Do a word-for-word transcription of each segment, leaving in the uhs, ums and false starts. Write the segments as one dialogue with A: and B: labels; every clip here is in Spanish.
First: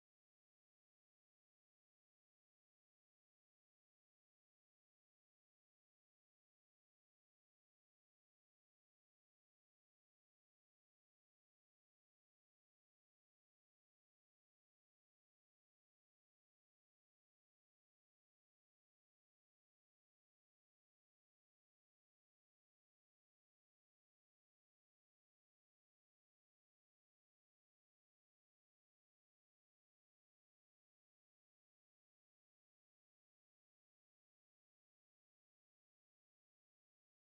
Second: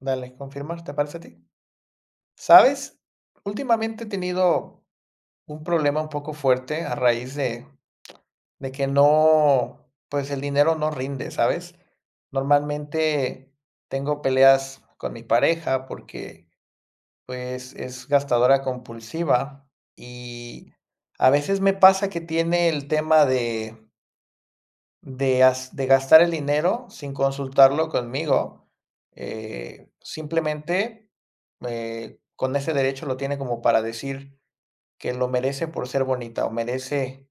A: Dale, confirmar, ¿te parece a ti? ¿Sabes? Últimamente he tenido un problema un poco fuerte a raíz de, de que no, pues el dinero no rinde, ¿sabes? Normalmente tengo peleas con mi pareja porque pues es gastadora compulsiva y a veces me pasa que tiene el tema de De as de gastar el dinero sin consultarlo conmigo, eh, simplemente, eh, con ese derecho lo tiene como para decir que lo merece por ser bonita o merece,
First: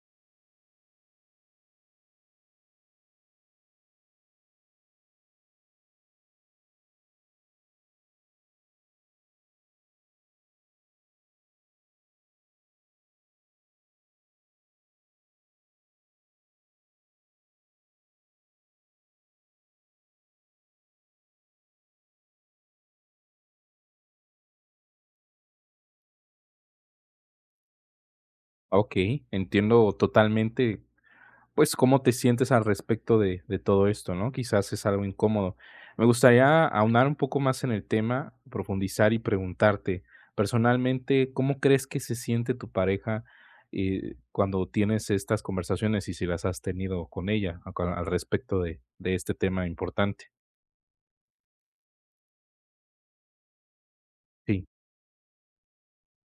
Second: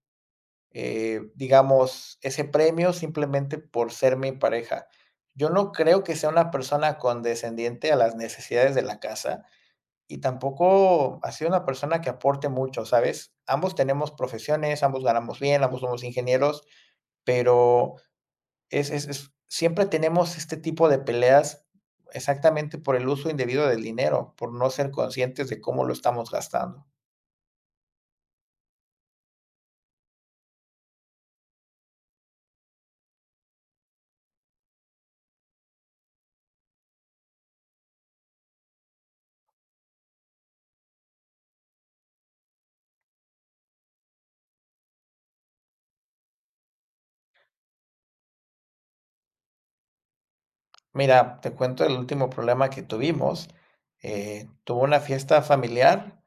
A: eh, digamos, ese premio simplemente por ser mi pareja. Yo no creo que sea una persona condescendiente a las necesidades de la casa y tampoco ha sido una persona que aporte mucho, ¿sabes? Ambos tenemos profesiones, ambos ganamos bien, ambos somos ingenieros, pero es es es siempre tenemos este tipo de peleas exactamente por el uso indebido del dinero, por no ser conscientes de cómo lo estamos gastando.
B: Okey, entiendo totalmente, pues, cómo te sientes al respecto de de todo esto, ¿no? Quizás es algo incómodo. Me gustaría aunar un poco más en el tema, profundizar y preguntarte, personalmente, ¿cómo crees que se siente tu pareja, eh, cuando tienes estas conversaciones? Y si las has tenido con ella, a cua al respecto de de este tema importante.
A: Mira, te cuento el último problema que tuvimos, eh,
B: Sí,
A: tuve una fiesta familiar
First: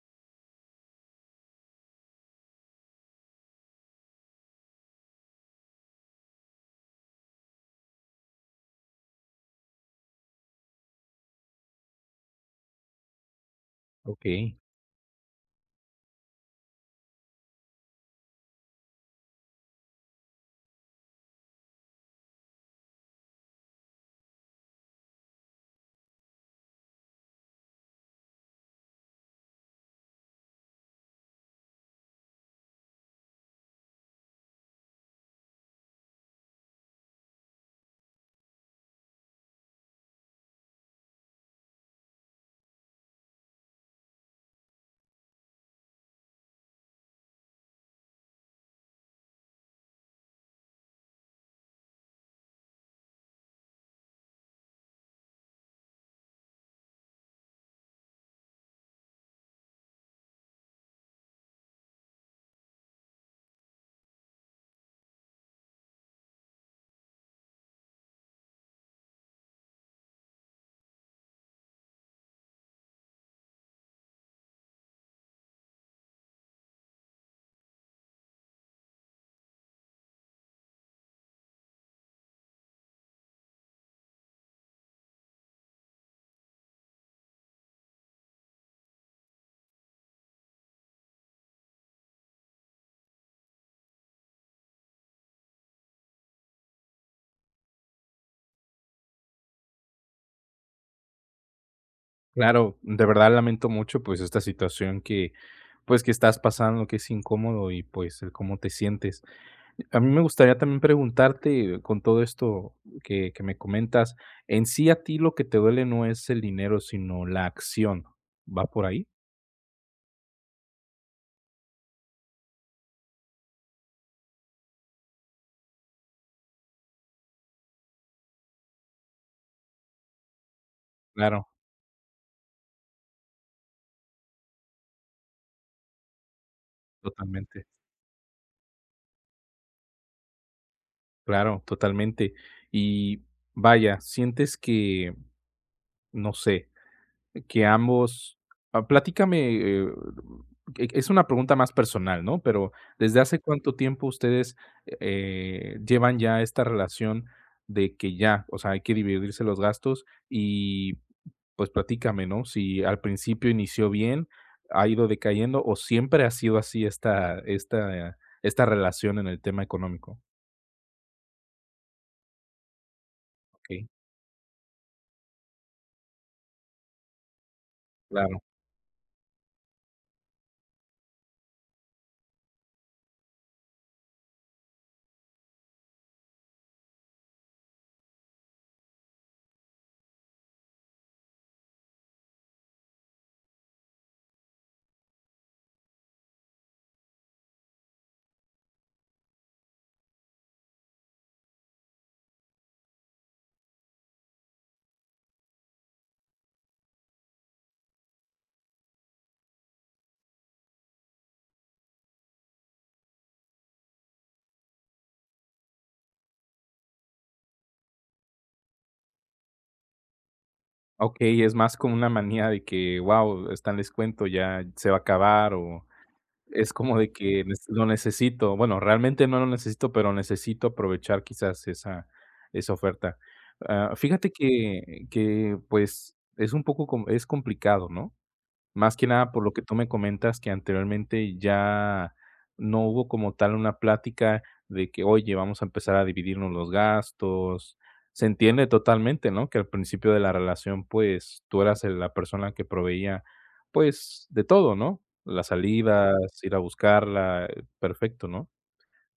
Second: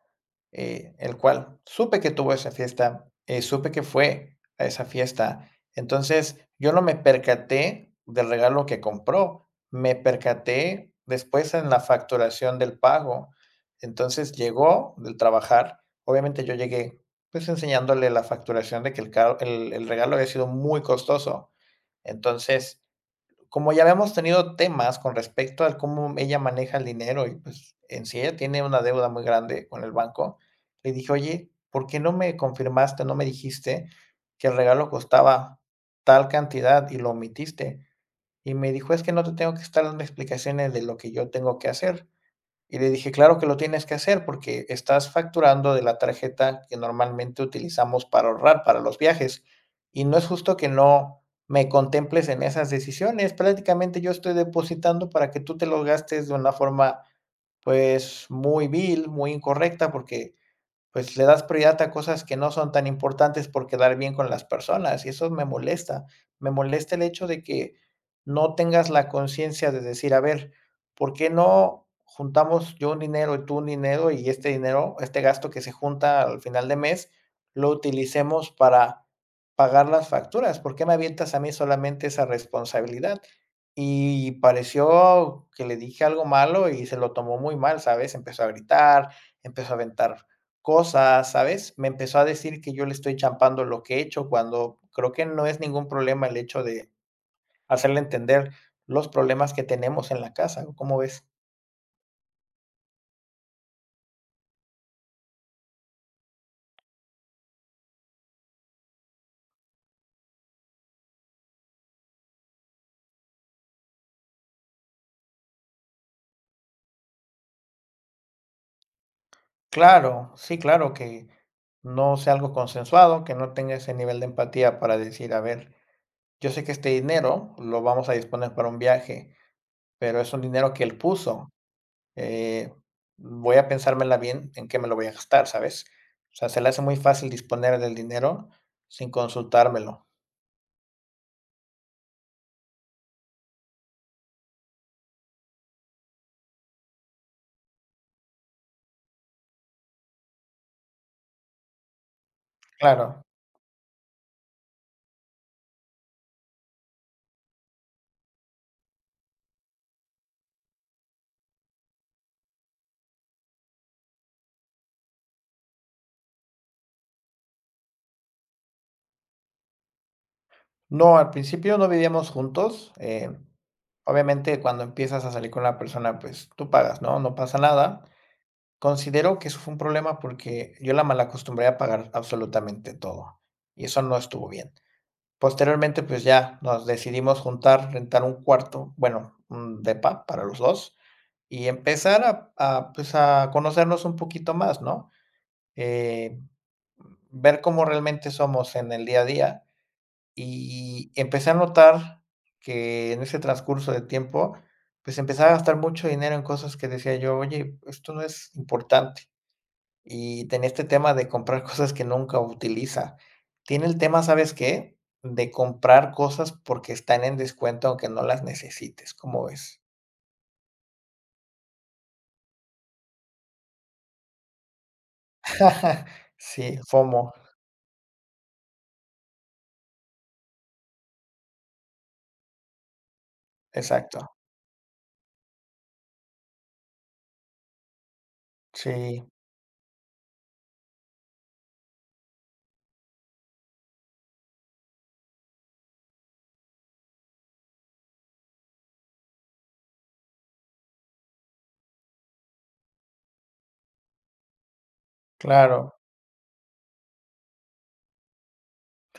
A: eh, el cual supe que tuvo esa fiesta, eh, supe que fue a esa fiesta. Entonces, yo no me percaté del regalo que compró, me percaté después en la facturación del pago. Entonces,
B: okey.
A: llegó del trabajar, obviamente yo llegué pues enseñándole la facturación de que el, ca- el, el regalo había sido muy costoso. Entonces, como ya habíamos tenido temas con respecto al cómo ella maneja el dinero y, pues, en sí ella tiene una deuda muy grande con el banco, le dije: "Oye, ¿por qué no me confirmaste, no me dijiste que el regalo costaba tal cantidad y lo omitiste?". Y me dijo: "Es que no te tengo que estar dando explicaciones de lo que yo tengo que hacer". Y le dije: "Claro que lo tienes que hacer, porque estás facturando de la tarjeta que normalmente utilizamos para ahorrar para los viajes, y no es justo que no me contemples en esas decisiones. Prácticamente yo estoy depositando para que tú te los gastes de una forma, pues, muy vil, muy incorrecta, porque pues, le das prioridad a cosas que no son tan importantes por quedar bien con las personas, y eso me molesta. Me molesta el hecho de que no tengas la conciencia de decir: 'A ver, ¿por qué no juntamos yo un dinero y tú un dinero, y este dinero, este gasto que se junta al final de mes, lo utilicemos para pagar las facturas? ¿Por qué me avientas a mí solamente esa responsabilidad?'". Y pareció que le dije algo malo y se lo tomó muy mal, ¿sabes? Empezó a gritar, empezó a aventar cosas, ¿sabes? Me empezó a decir que yo le estoy champando lo que he hecho, cuando creo que no es ningún problema el hecho de hacerle entender los problemas que tenemos en la casa, ¿cómo ves?
B: Claro, de verdad lamento mucho, pues, esta situación que, pues, que estás pasando, que es incómodo y, pues, el cómo te sientes. A mí me gustaría también preguntarte, con todo esto que que me comentas, en sí a ti lo que te duele no es el dinero, sino la acción, ¿va por ahí?
A: Claro, sí, claro, que no sea algo consensuado, que no tenga ese nivel de empatía para decir, a ver, yo sé que este dinero lo vamos a disponer para un viaje, pero es un dinero que él
B: Claro,
A: puso. eh, Voy a pensármela bien en qué me lo voy a gastar, ¿sabes? O sea, se le hace muy fácil
B: totalmente,
A: disponer del dinero sin consultármelo.
B: claro, totalmente. Y vaya, sientes que, no sé, que ambos ah, platícame, eh, e es una pregunta más personal, ¿no? Pero, ¿desde
A: Claro.
B: hace cuánto tiempo ustedes, eh, llevan ya esta relación de que ya, o sea, hay que dividirse los gastos? Y pues platícame, ¿no? Si al principio inició bien, ha ido decayendo o siempre ha sido así esta esta esta relación en el tema económico.
A: No, al principio no vivíamos juntos, eh,
B: Okey,
A: obviamente, cuando empiezas a salir con la persona, pues, tú pagas, ¿no? No pasa nada.
B: claro.
A: Considero que eso fue un problema porque yo la malacostumbré a pagar absolutamente todo, y eso no estuvo bien. Posteriormente, pues, ya nos decidimos juntar, rentar un cuarto, bueno, un depa para los dos y empezar a a, pues, a conocernos un poquito más, ¿no? Eh, Ver cómo realmente somos en el día a día. Y empecé a notar que en ese transcurso de tiempo, pues, empezaba a gastar mucho dinero en cosas que decía yo: "Oye, esto no es importante". Y tenía este tema de comprar cosas que nunca utiliza. Tiene el tema, ¿sabes qué? De comprar cosas porque están en descuento, aunque no las necesites, ¿cómo ves?
B: Okey, es más como una manía de que, guau, está en descuento, ya se va a acabar o es
A: Sí,
B: como de
A: FOMO,
B: que nes lo necesito. Bueno, realmente no lo necesito, pero necesito aprovechar quizás esa esa oferta. Ah,
A: exacto.
B: fíjate que que, pues, es un poco com es complicado, ¿no? Más que
A: Sí,
B: nada por lo que tú me comentas que anteriormente ya no hubo como tal una plática de que, oye, vamos a empezar a dividirnos los gastos. Se entiende totalmente, ¿no? Que al principio de la relación, pues tú eras el- la persona que proveía, pues, de todo, ¿no? Las
A: claro,
B: salidas, ir a buscarla, eh, perfecto, ¿no?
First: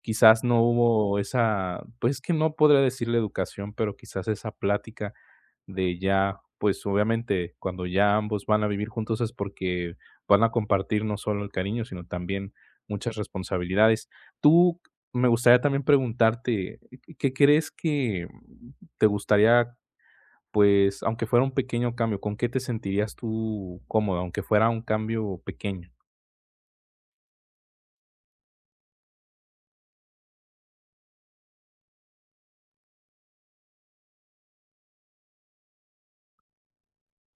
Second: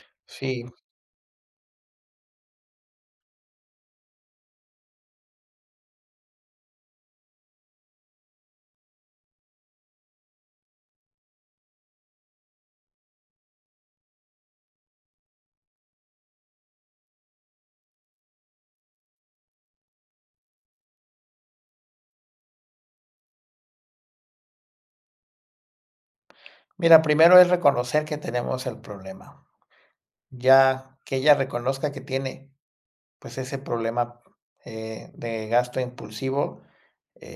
B: Quizás no
A: sí.
B: hubo esa, pues, que no podría decirle educación, pero quizás esa plática de ya, pues, obviamente, cuando ya ambos van a vivir juntos es porque van a compartir no solo el cariño, sino también muchas responsabilidades. Tú, me gustaría también preguntarte, ¿qué qué crees que te gustaría, pues, aunque fuera un pequeño cambio, con qué te sentirías tú cómoda, aunque fuera un cambio pequeño?
A: Mira, primero es reconocer que tenemos el problema. Ya que ella reconozca que tiene pues ese problema, eh, de gasto impulsivo,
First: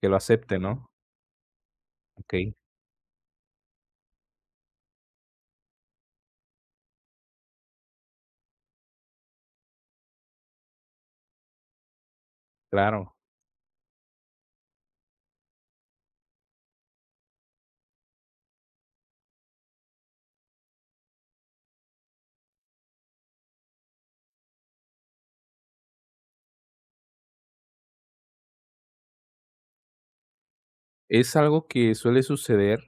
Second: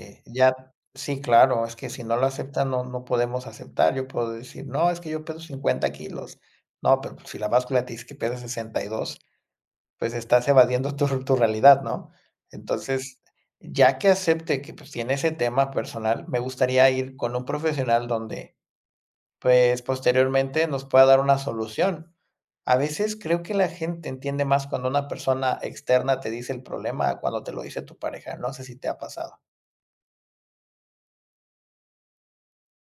B: Que lo
A: ya
B: acepte, ¿no?
A: sí, claro, es que si no lo
B: Okey,
A: aceptan, no no podemos aceptar. Yo puedo decir: "No, es que yo peso cincuenta kilos". No, pero pues, si la báscula te dice que pesas dos, pues estás evadiendo tu tu realidad, ¿no?
B: claro.
A: Entonces, ya que acepte que, pues, tiene ese tema personal, me gustaría ir con un profesional donde pues, posteriormente nos pueda dar una solución. A veces creo que la gente entiende más cuando una persona externa te dice el problema a cuando te lo dice tu pareja. No sé si te ha pasado.
B: Es algo que suele suceder,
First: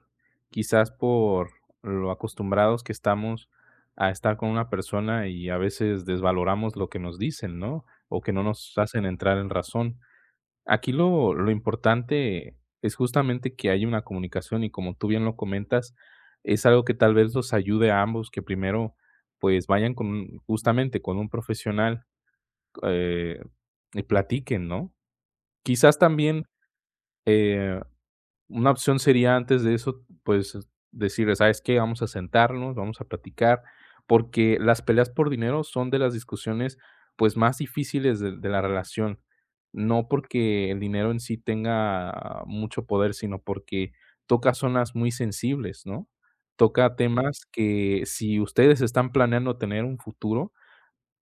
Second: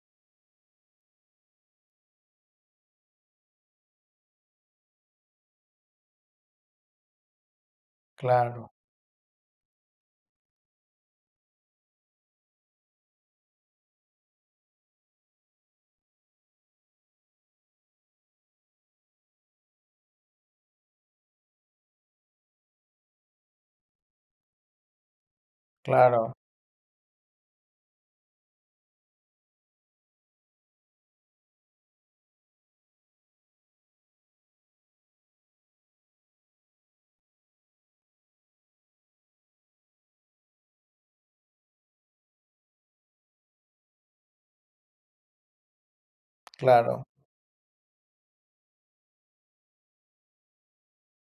B: quizás por lo acostumbrados que estamos a estar con una persona y a veces desvaloramos lo que nos dicen, ¿no? O que no
A: Claro,
B: nos hacen entrar en razón. Aquí lo, lo importante es justamente que haya una comunicación y como tú bien lo comentas, es algo que tal vez los ayude a ambos que primero pues vayan con un- justamente con un profesional eh, y platiquen, ¿no? Quizás
A: claro,
B: también, eh, una opción sería antes de eso, pues, decirles: "¿Sabes qué? Vamos a sentarnos, vamos a platicar", porque las peleas por dinero son de las discusiones, pues, más difíciles de de la relación. No porque el dinero en sí tenga mucho poder, sino porque toca zonas muy sensibles, ¿no? Toca
A: claro,
B: temas que si ustedes están planeando tener un futuro,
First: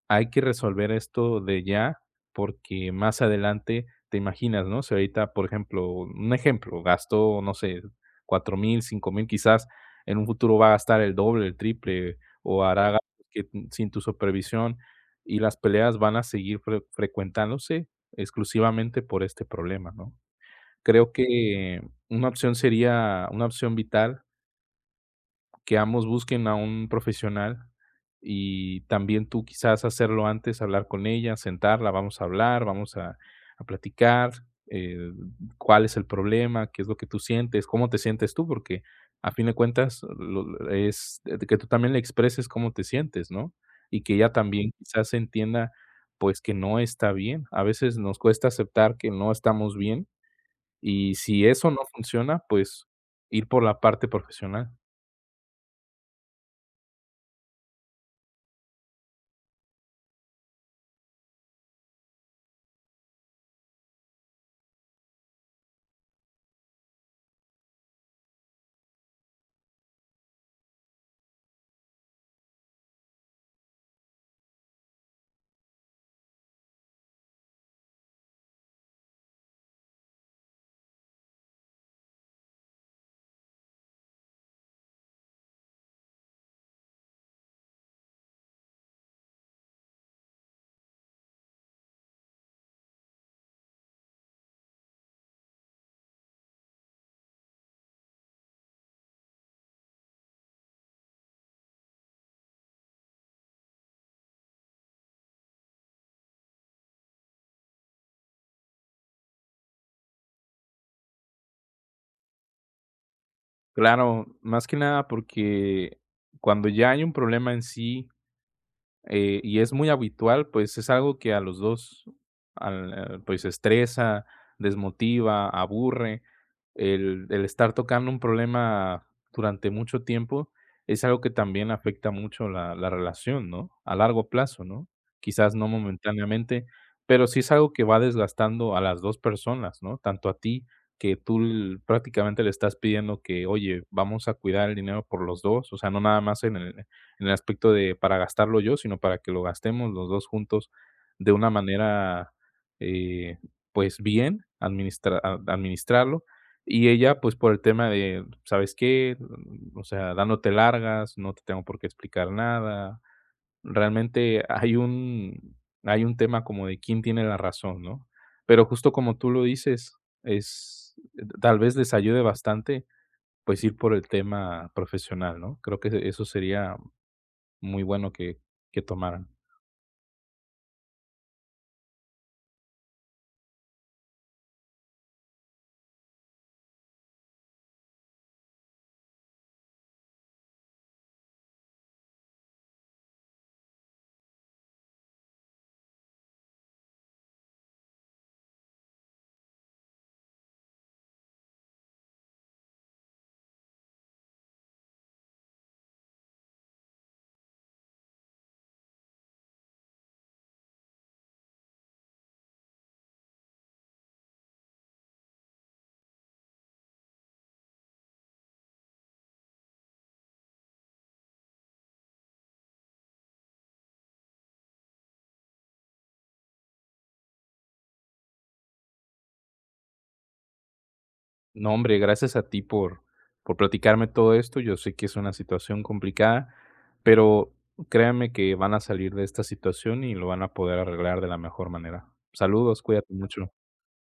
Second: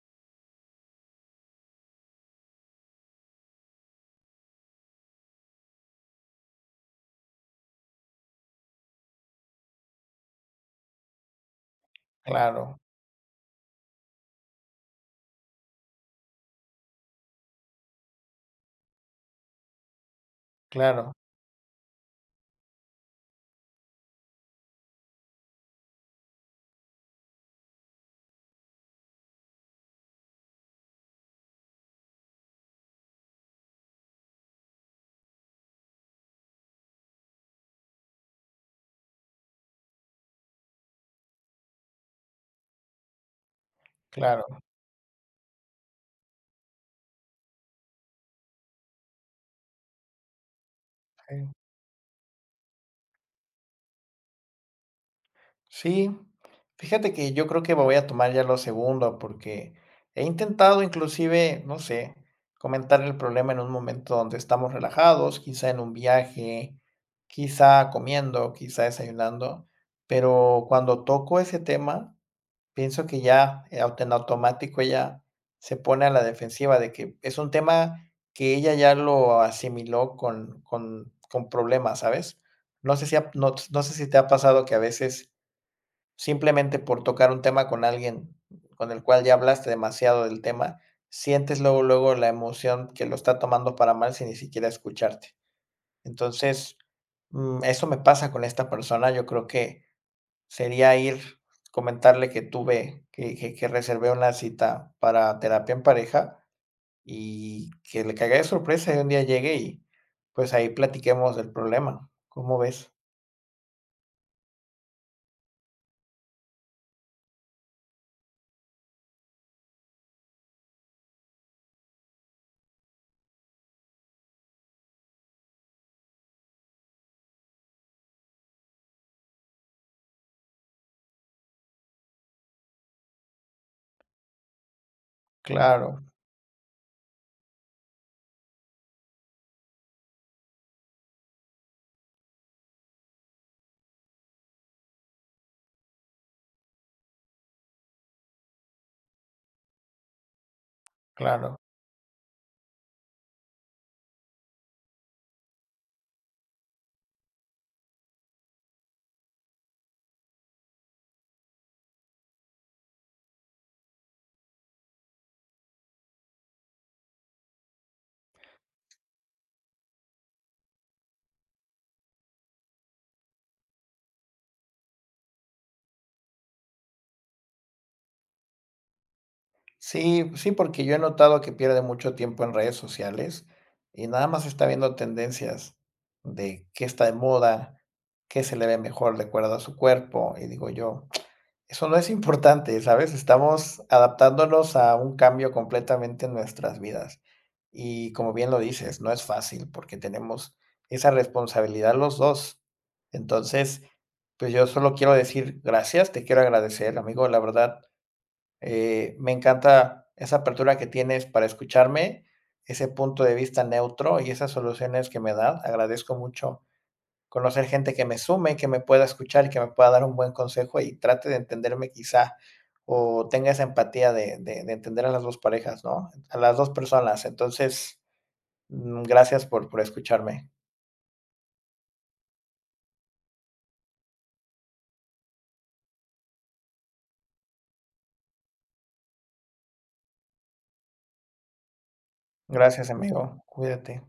B: hay que resolver esto de ya, porque más adelante te imaginas, ¿no? Si ahorita, por ejemplo, un ejemplo, gastó, no sé, cuatro mil, cinco mil, quizás en un futuro va a gastar el doble, el triple, o
A: claro,
B: hará gastos que n- sin tu supervisión, y las peleas van a seguir fre frecuentándose exclusivamente por este problema, ¿no? Creo
A: claro,
B: que una opción sería una opción vital que ambos busquen a un profesional y también tú quizás hacerlo antes, hablar con ella, sentarla, vamos a hablar, vamos a, a platicar, eh, cuál es el problema, qué es lo que tú sientes, cómo te sientes tú, porque a fin de cuentas lo- es de que tú también le expreses cómo te sientes, ¿no? Y que ella
A: claro,
B: también quizás entienda pues que no está bien. A veces nos cuesta aceptar que no estamos bien y si
A: sí.
B: eso no funciona, pues ir por la parte profesional.
A: Sí, fíjate que yo creo que me voy a tomar ya lo segundo, porque he intentado inclusive, no sé, comentar el problema en un momento donde estamos relajados, quizá en un viaje, quizá comiendo, quizá desayunando, pero cuando toco ese tema, pienso que ya eh, aut- en automático ella se pone a la defensiva de que es un tema que ella ya lo asimiló con, con, con problemas, ¿sabes? No sé si, ha- no no sé si te ha pasado que a veces simplemente por tocar un tema con alguien con el cual ya hablaste demasiado del tema, sientes luego, luego la emoción que lo está tomando para mal sin ni siquiera escucharte. Entonces, mm, eso me pasa con esta persona. Yo creo que sería ir, comentarle que tuve, que, que, que reservé una cita para terapia en pareja y que le caiga de sorpresa y un día llegue y pues ahí platiquemos del problema. ¿Cómo ves?
B: Claro, más que nada porque cuando ya hay un problema en sí, eh, y es muy habitual, pues, es algo que a los dos al al, pues, estresa, desmotiva, aburre. El el estar tocando un problema durante mucho tiempo es algo que también afecta mucho la la relación, ¿no? A largo plazo, ¿no? Quizás no
A: Claro,
B: momentáneamente, pero sí es algo que va desgastando a las dos personas, ¿no? Tanto a ti, que tú l prácticamente le estás pidiendo que: "Oye, vamos a cuidar el dinero por los dos, o sea, no nada más en el en el aspecto de para gastarlo yo, sino para que lo gastemos los dos juntos de una
A: claro.
B: manera, eh, pues, bien, administra a administrarlo. Y ella, pues, por el tema de, ¿sabes qué? O sea, dándote largas, no te tengo por qué explicar nada. Realmente hay un hay un tema como de quién tiene la razón, ¿no? Pero justo como tú lo dices, es tal vez les ayude bastante, pues, ir por el tema profesional, ¿no? Creo que eso sería muy bueno que que tomaran.
A: Sí, pues sí, porque yo he notado que pierde mucho tiempo en redes sociales y nada más está viendo tendencias de qué está de moda, qué se le ve mejor de acuerdo a su cuerpo. Y digo yo, eso no es importante, ¿sabes? Estamos adaptándonos a un cambio completamente en nuestras vidas. Y como bien lo dices, no es fácil porque tenemos esa responsabilidad los dos. Entonces, pues yo solo quiero decir gracias, te quiero agradecer, amigo, la verdad. Eh, me encanta esa apertura que tienes para escucharme, ese punto de vista neutro y esas soluciones que me das. Agradezco mucho conocer gente que me sume, que me pueda escuchar y que me pueda dar un buen consejo y trate de entenderme quizá o tenga esa empatía de, de- de entender a las dos parejas, ¿no? A las dos personas. Entonces, mm, gracias por, por escucharme.
B: No, hombre, gracias a ti por por platicarme todo esto. Yo sé que es una situación complicada, pero créanme que van a salir de esta situación y lo van a poder arreglar de la mejor manera. Saludos,
A: Gracias,
B: cuídate
A: amigo.
B: mucho.
A: Cuídate.